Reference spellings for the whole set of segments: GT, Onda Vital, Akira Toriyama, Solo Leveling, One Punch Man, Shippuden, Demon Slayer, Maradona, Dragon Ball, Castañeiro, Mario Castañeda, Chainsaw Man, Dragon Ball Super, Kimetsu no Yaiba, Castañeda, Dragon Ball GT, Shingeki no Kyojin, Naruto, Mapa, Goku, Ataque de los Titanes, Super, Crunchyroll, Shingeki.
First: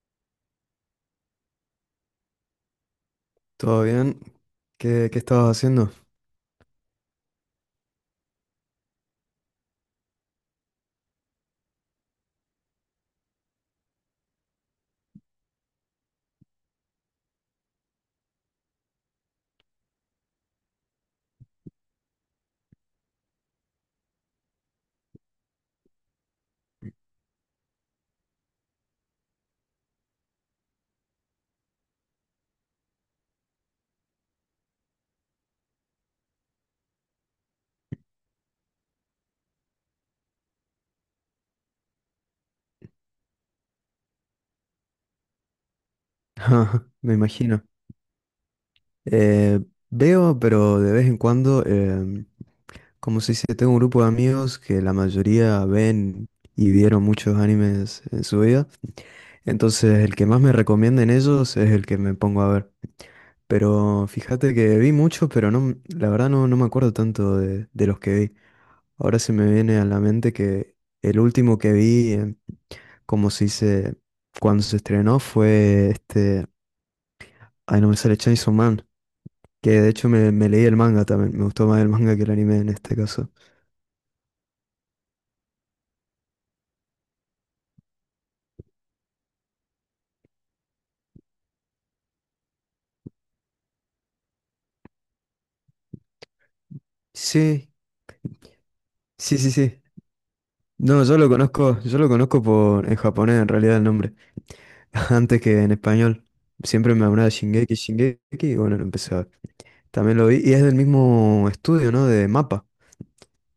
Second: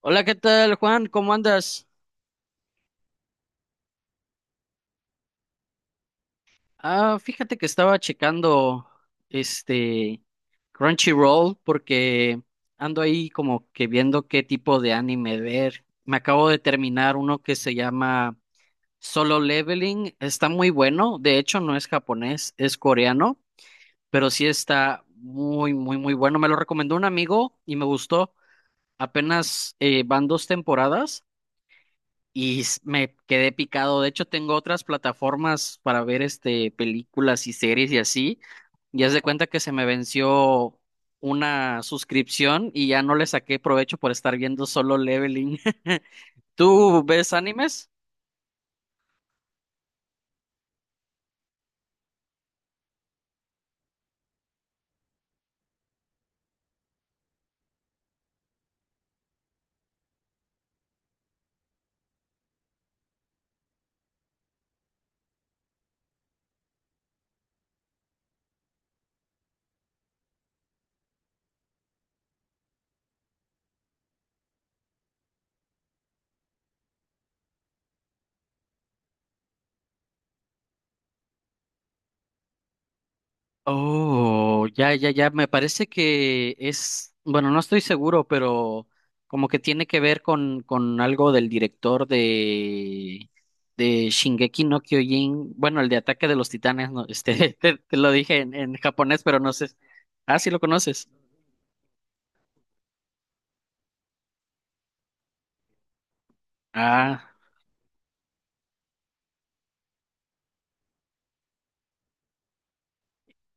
Hola, ¿qué tal, Juan? ¿Cómo andas? ¿Todo bien? ¿Qué estabas haciendo? Ah, fíjate que estaba checando este Crunchyroll porque ando ahí como que viendo qué tipo de anime ver. Me acabo de terminar uno que se llama Solo Leveling. Está muy bueno. De hecho, no es japonés, es coreano, pero sí está muy, muy, muy bueno. Me lo recomendó un amigo y me gustó. Apenas van dos temporadas. Me quedé picado. De hecho, tengo otras plataformas para ver películas y series y así. Y haz de cuenta que se me venció una suscripción y ya no le saqué provecho por estar viendo solo Leveling. ¿Tú Me ves imagino. animes? Eh, Veo, pero de vez en cuando, como si se tengo un grupo de amigos que la mayoría ven y vieron muchos animes en su vida. Entonces, el que más me recomienda en ellos es el que me pongo a ver. Pero fíjate que vi muchos, pero no, la verdad no me acuerdo tanto de los que vi. Ahora se me viene a la mente que el último que vi, como si se, dice, cuando se estrenó, fue este. Ay, no me sale Chainsaw Man. Que de hecho me leí el manga también. Me gustó más el manga que el anime en este caso. Oh, ya, ya, ya. Me parece que es, bueno, no estoy seguro, pero como que tiene que ver con algo del director de Shingeki no Kyojin. Bueno, el de Ataque de los Titanes, no, Sí, te lo dije en japonés, pero sí, sí, no sé. sí. Ah, sí lo No, conoces. Yo lo conozco por, en japonés en realidad el nombre. Antes que en español. Siempre me hablaba de Ah, Shingeki, Shingeki, y bueno, lo empecé a ver. También lo vi. Y es del mismo estudio, ¿no? De Mapa.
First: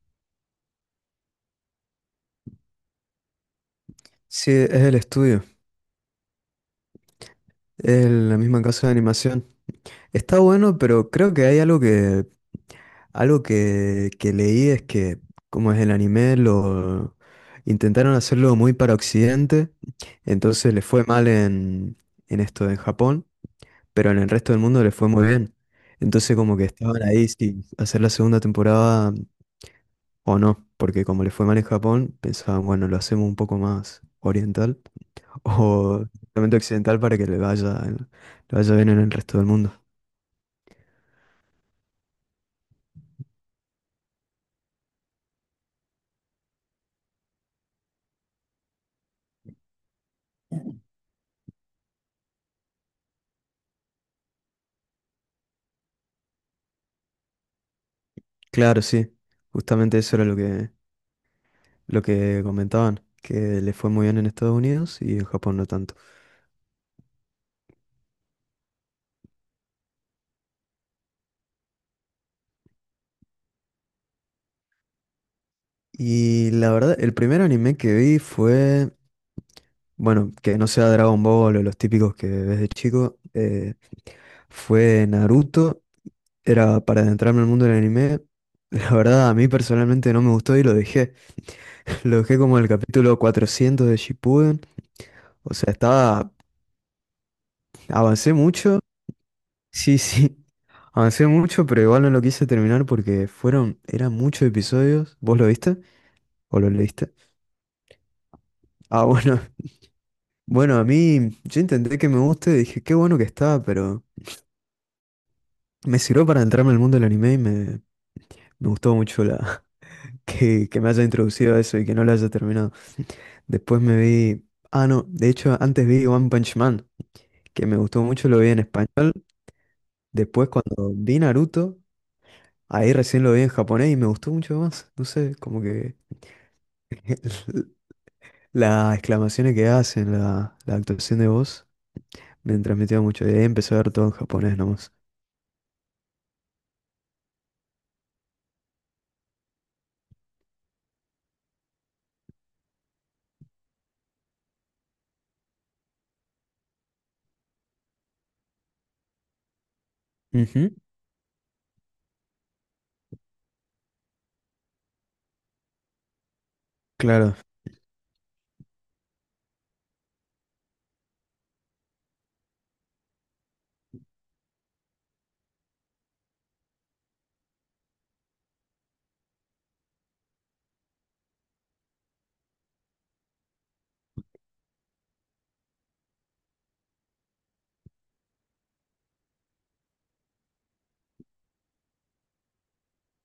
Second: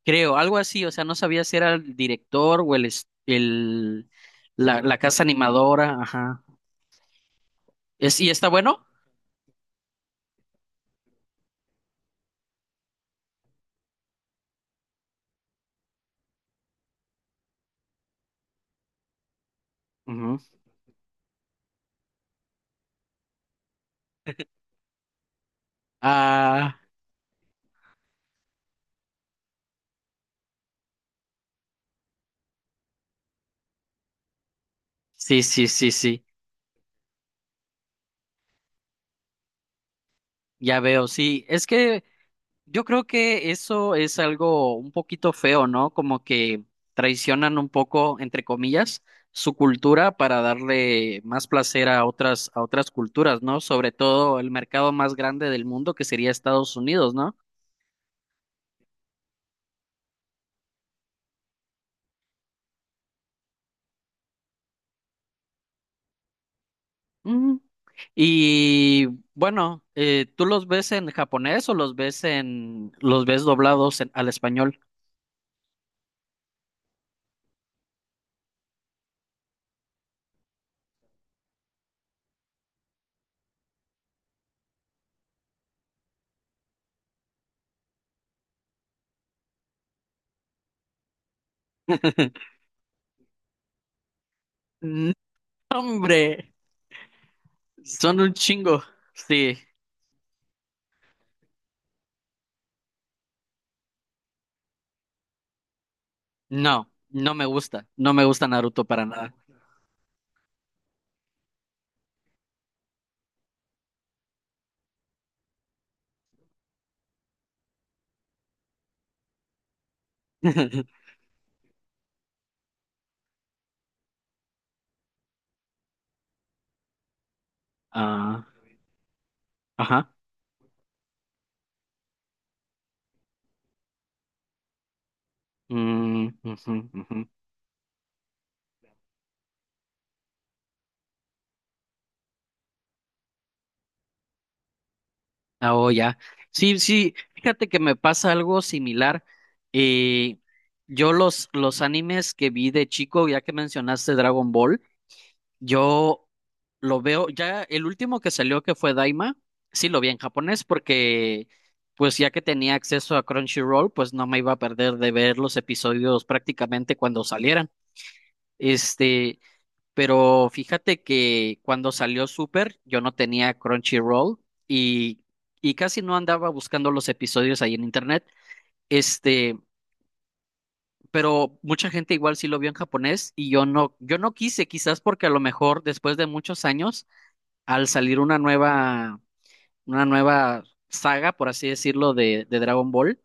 creo, algo así. O sea, no sabía si era el director o Sí, es la, el la casa estudio. animadora. Ajá. Es ¿Es, y la está misma bueno? casa de animación. Está bueno, pero creo que hay algo que, que leí es que, como es el anime, lo intentaron hacerlo muy para Occidente, Ujú. entonces le fue mal en esto en Japón, pero en el resto del mundo le fue muy bien. Entonces como que Ah, estaban ahí si hacer la segunda temporada o no, porque como le fue mal en Japón, pensaban, bueno, lo hacemos un poco más oriental sí, sí, sí, o sí. realmente occidental para que le vaya bien en el resto del mundo. Ya veo, sí. Es que yo creo que eso es algo un poquito feo, ¿no? Como que traicionan un poco, entre comillas, su cultura para darle más placer a otras culturas, ¿no? Sobre todo el mercado más grande del mundo, que sería Estados Unidos, ¿no? Claro, sí. Justamente eso era lo que comentaban, que le fue muy bien en Estados Unidos y en Japón no tanto. Mm. Y bueno, ¿tú los ves en japonés o los ves en, los ves doblados al español? Y la verdad, el primer anime que vi fue, bueno, que no sea Dragon Ball o los típicos que ves de chico, fue Naruto. Era para adentrarme al mundo del anime. La verdad, a mí personalmente no me gustó y lo dejé. Lo dejé como en el capítulo 400 de Shippuden. No, O sea, estaba, hombre, son un avancé mucho. chingo. Sí. Sí, sí. Avancé mucho, pero igual no lo quise terminar porque fueron, eran muchos episodios. ¿Vos lo viste? ¿O lo No, leíste? no me gusta. No me gusta Naruto para Ah, nada. bueno. Bueno, a mí, yo intenté que me guste, dije, qué bueno que está, pero me sirvió para entrarme al mundo del anime y me gustó mucho la, que me haya introducido a eso y que no lo haya terminado. Después me vi, ah, no, de hecho antes vi One Punch Man, que me gustó mucho, lo Ah, vi en español. ajá. Después cuando vi Naruto, ahí recién lo vi en japonés y me gustó mucho más. No sé, como que… Ujú, ujú. Las exclamaciones que hacen, la actuación de voz, me transmitía mucho. Y ahí empecé a ver todo en japonés nomás. Ah, oh, ya. Sí, sí, fíjate que me pasa algo similar. Eh, yo los animes que vi de chico, ya que mencionaste Dragon Ball, yo lo veo, ya el último que salió que fue Daima, sí lo vi en japonés Ujú. porque pues ya que tenía acceso a Crunchyroll, pues no me iba a perder de ver los episodios prácticamente cuando Claro. salieran. Este, Pero fíjate que cuando salió Super, yo no tenía Crunchyroll y, y casi no andaba buscando los episodios ahí en internet. Este, pero mucha gente igual sí lo vio en japonés y yo no, yo no quise, quizás porque a lo mejor después de muchos años, al salir una nueva saga, por así decirlo, de Dragon Ball,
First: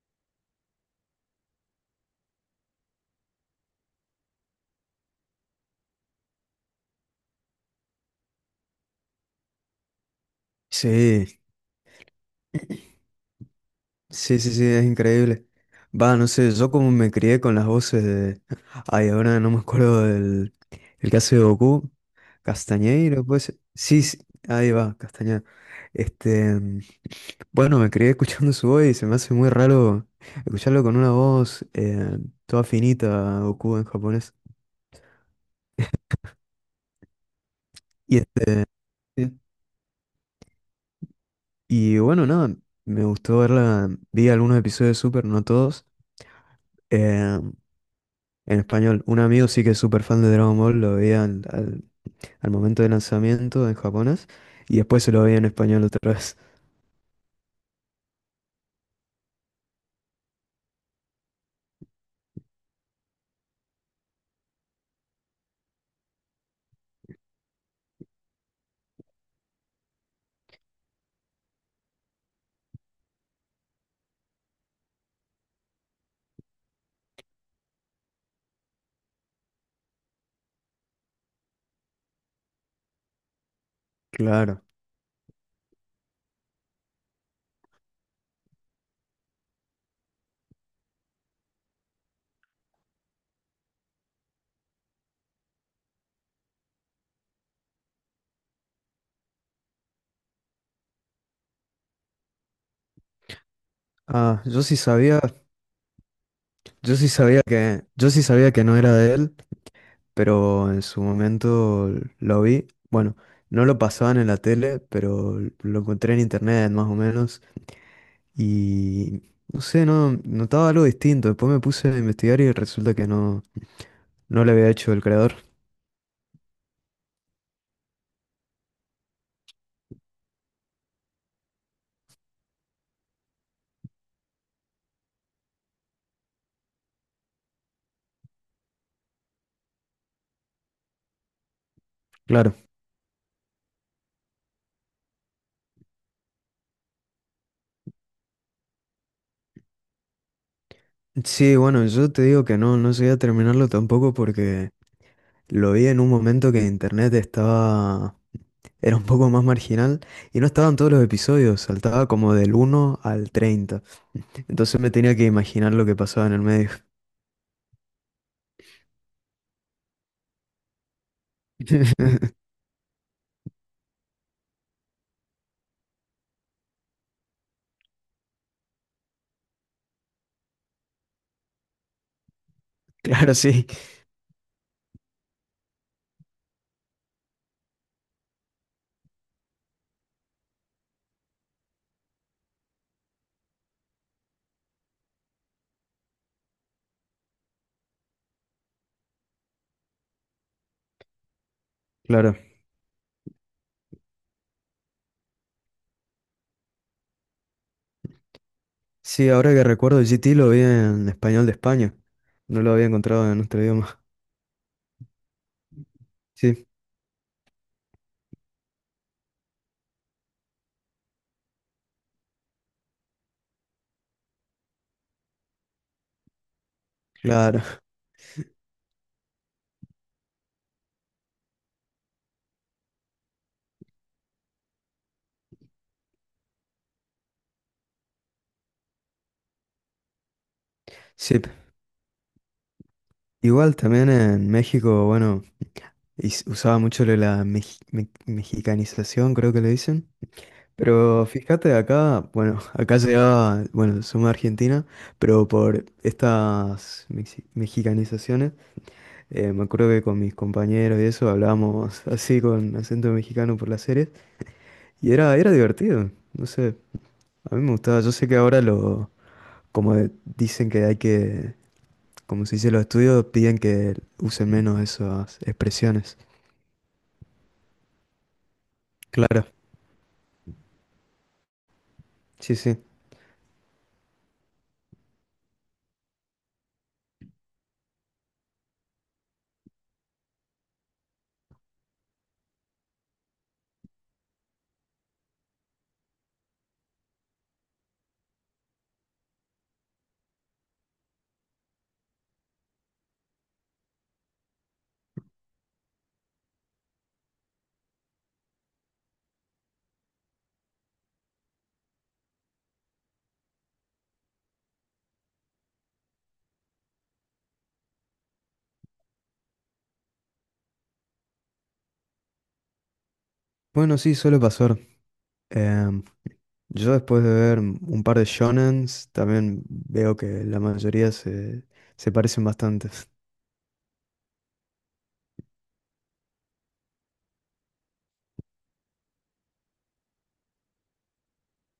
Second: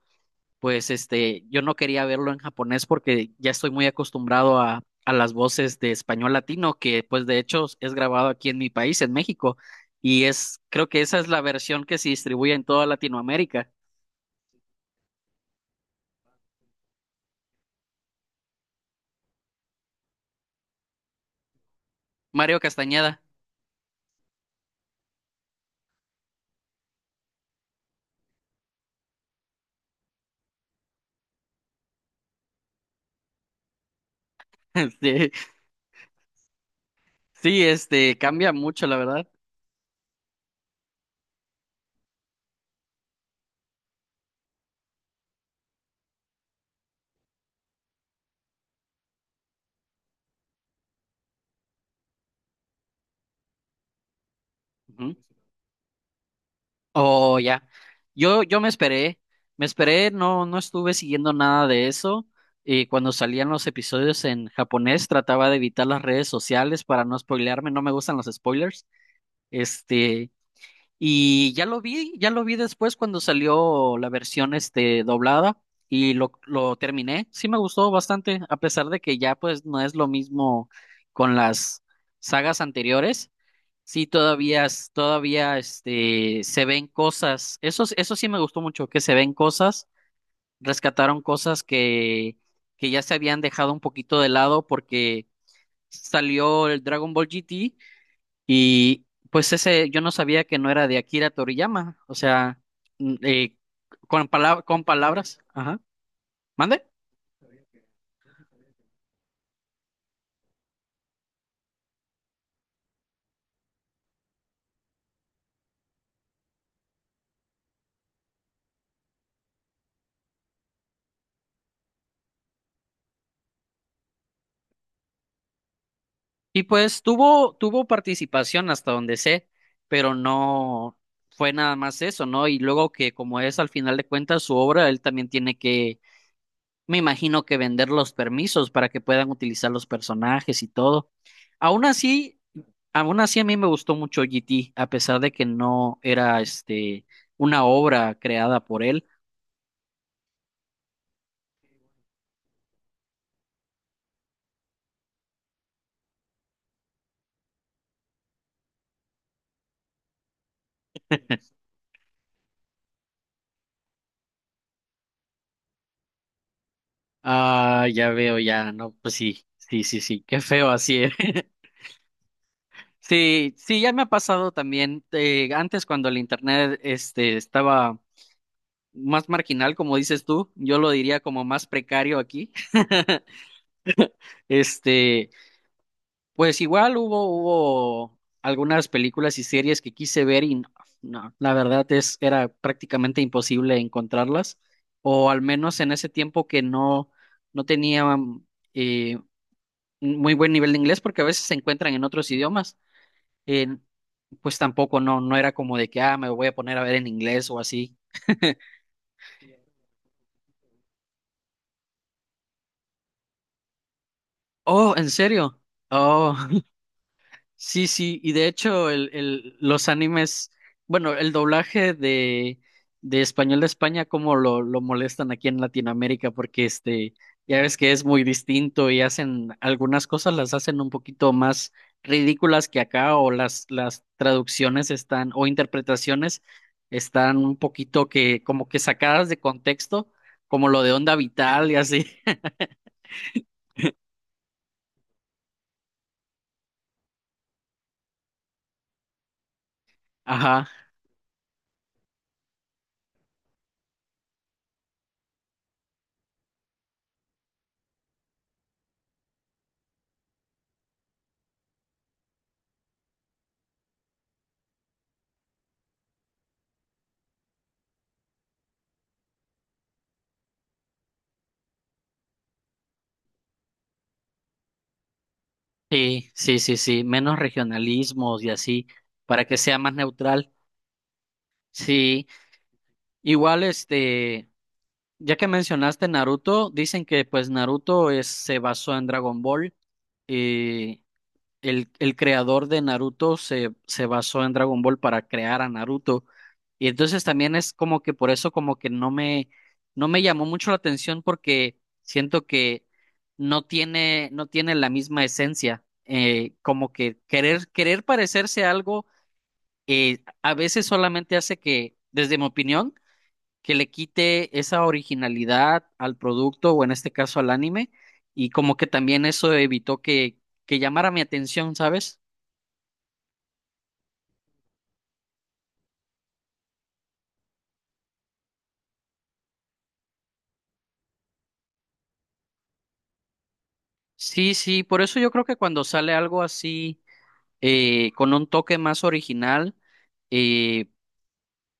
pues yo no quería verlo en japonés porque ya estoy muy acostumbrado a las voces de español latino, que pues de hecho es grabado aquí en mi país, en México, y es, creo que esa es la Sí, versión que se distribuye en toda Latinoamérica. sí, sí, sí, es increíble. Va, no sé, yo como me crié con las voces de… Ay, ahora no me acuerdo del… El caso de Goku. Mario Castañeda. Castañeiro, pues… Sí, sí, ahí va, Castañeda. Este… bueno, me crié escuchando su voz y se me hace muy raro escucharlo con una voz toda finita, Goku en japonés. Sí, sí, Y este, cambia mucho, la verdad. y bueno, nada, me gustó verla. Vi algunos episodios de Super, no todos. eh, en español, un amigo sí que es súper fan de Dragon Ball, lo veía al momento del lanzamiento en japonés y después se Ujú. lo veía en español otra vez. Oh, ya. Yo me esperé, no, no estuve siguiendo nada de eso. Y cuando salían los episodios en japonés, trataba de evitar las redes sociales para no spoilearme. No me gustan los spoilers. Este, y ya lo vi después cuando salió la versión, doblada y lo terminé. Sí me gustó bastante, a pesar de que ya pues no es lo mismo con las sagas anteriores. Sí, Claro. todavía, todavía se ven cosas. Eso, eso sí me gustó mucho, que se ven cosas, rescataron cosas que ya se habían dejado un poquito de lado porque salió el Dragon Ball GT y pues ese yo no sabía que no era de Akira Toriyama. O sea, mm, eh, con Ah, yo sí con sabía, palabras. Ajá. ¿Mande? Yo sí sabía que no era de él, pero en su momento lo vi. Bueno, no lo pasaban en la tele, pero lo encontré en internet más o menos. Y no sé, no notaba algo distinto. Después me puse a investigar y resulta que no, no lo había hecho el creador. Y pues tuvo, tuvo participación hasta donde sé, pero no fue nada más eso, ¿no? Y luego que como es al final de cuentas su obra, él también tiene que, me imagino que vender los permisos para que puedan utilizar los personajes y todo. Aún así, Claro. aún así a mí me gustó mucho GT, a pesar de que no era una obra creada por él. Sí, bueno, yo te digo que no, no llegué a terminarlo tampoco porque lo vi en un momento que internet estaba, era un poco más marginal y no estaban todos los episodios, saltaba como del 1 al 30. Entonces me tenía que imaginar lo que pasaba en el medio. Ah, ya veo, ya, no, pues sí, sí, sí, sí, qué feo así. Sí, sí, ya me ha pasado también. Antes cuando el internet estaba más marginal, como dices tú, yo lo diría como más precario aquí. Claro, sí, Este, pues igual hubo, hubo algunas películas y series que quise ver y no, no, la verdad es, era prácticamente imposible encontrarlas. O al menos en ese tiempo que no, no tenía eh, un muy buen nivel de inglés, porque a veces se encuentran en otros claro. idiomas. Pues tampoco no, no era como de que, ah, me voy a poner a ver en inglés o así. Sí, ahora que recuerdo, GT lo vi en español de España. No lo había encontrado en nuestro idioma. Oh, ¿en serio? Oh, Sí. sí, sí, y de hecho los animes, bueno, el doblaje de español de España, cómo lo molestan aquí en Latinoamérica, porque ya Claro, ves que es muy distinto y hacen algunas cosas las hacen un poquito más ridículas que acá, o las traducciones están, o interpretaciones están un poquito que, como que sacadas de contexto, como lo de Onda sí. Vital y así. Igual también en México, bueno, usaba mucho lo de la mexicanización, creo que le dicen. Ajá. Pero fíjate acá, bueno, acá llegaba, bueno, somos de Argentina, pero por estas mexicanizaciones, me acuerdo que con mis compañeros y eso hablábamos así con acento mexicano por las series y era, era divertido, no sé, a mí me gustaba, yo sé que ahora lo, como dicen que hay que como se dice, los estudios piden que use menos esas expresiones. Sí, sí, sí, sí, menos regionalismos y así, para Claro. que sea más neutral. Sí, Sí, sí. igual ya que mencionaste Naruto, dicen que pues Naruto es, se basó en Dragon Ball eh, el creador de Naruto se, se basó en Dragon Ball para crear a Naruto. Y entonces también es como que por eso como que no me, no me llamó mucho la atención porque siento que no tiene, no tiene la misma esencia. Como que querer, querer parecerse a algo a veces solamente hace que, desde mi opinión, que le quite esa originalidad al producto o en este caso al anime. Y como que también eso evitó que llamara mi atención, ¿sabes? Bueno, sí, suele pasar. Em, yo después de ver un par de shonens, también veo que la mayoría se, se parecen bastante. Sí, sí, por eso yo creo que cuando sale algo así, con un toque más original, eh,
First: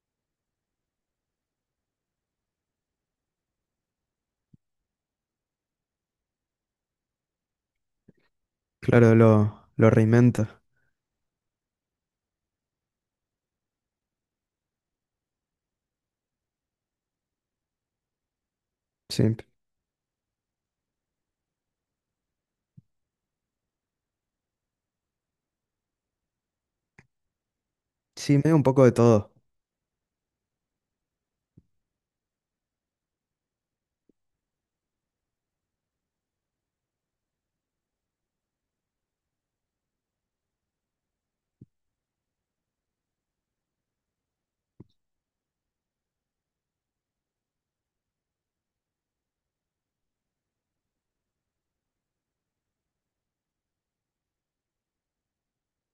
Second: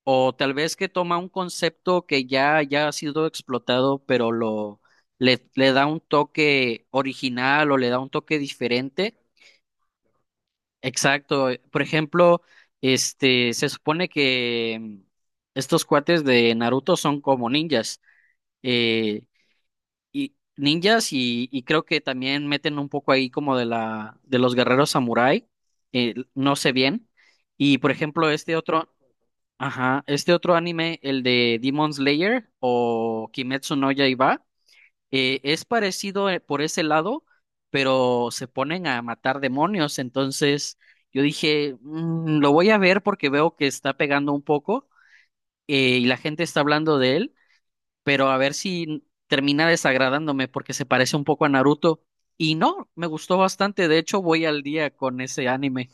o tal vez que toma un concepto que ya, ya ha sido explotado, pero lo, le da un toque original o le da un toque Claro, diferente. Lo reinventa. Exacto. Por ejemplo, se supone que estos cuates de Naruto son como ninjas. Eh, Sí, y ninjas y creo que también meten un poco ahí como de la de los guerreros samurái, no sé bien. Y por ejemplo, sí, este medio un poco de otro, todo. ajá, este otro anime, el de Demon Slayer o Kimetsu no Yaiba, es parecido por ese lado, pero se ponen a matar demonios, entonces yo dije, "Mm, lo voy a ver porque veo que está pegando un poco y la gente está hablando de él pero a ver si termina desagradándome porque se parece un poco a Naruto". Y no, me gustó bastante, de hecho voy al día con ese anime.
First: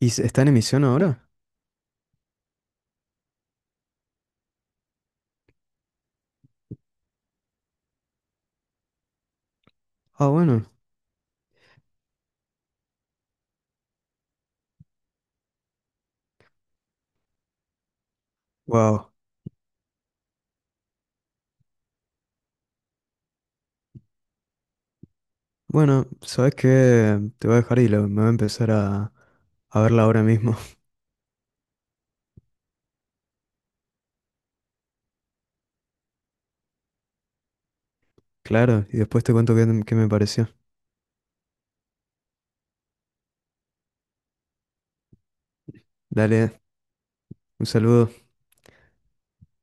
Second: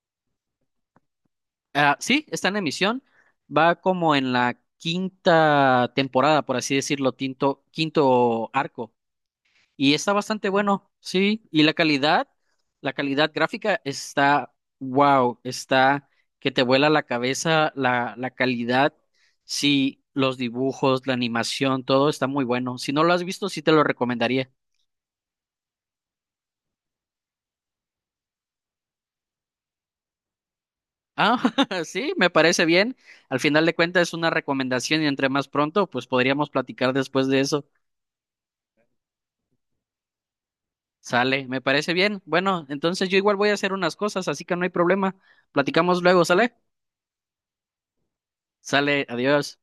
¿Y está en emisión ahora? Ah, sí, está en emisión, va como en la quinta temporada, por así decirlo, quinto arco. Y está Ah, bastante bueno. bueno, sí. Y la calidad gráfica está, wow, está que te vuela la cabeza, la calidad, Wow. sí, los dibujos, la animación, todo está muy bueno. Si no lo has visto, sí te lo recomendaría. Bueno, ¿sabes qué? Te voy a dejar y me voy a empezar a verla ahora mismo. Ah, sí, me parece bien. Al final de cuentas es una recomendación y entre más pronto, pues podríamos platicar después de eso. Claro, y después te cuento qué me pareció. Sale, me parece bien. Bueno, entonces yo igual voy a hacer unas cosas, así que no hay problema. Platicamos luego, ¿sale? Dale, un saludo. Sale, adiós.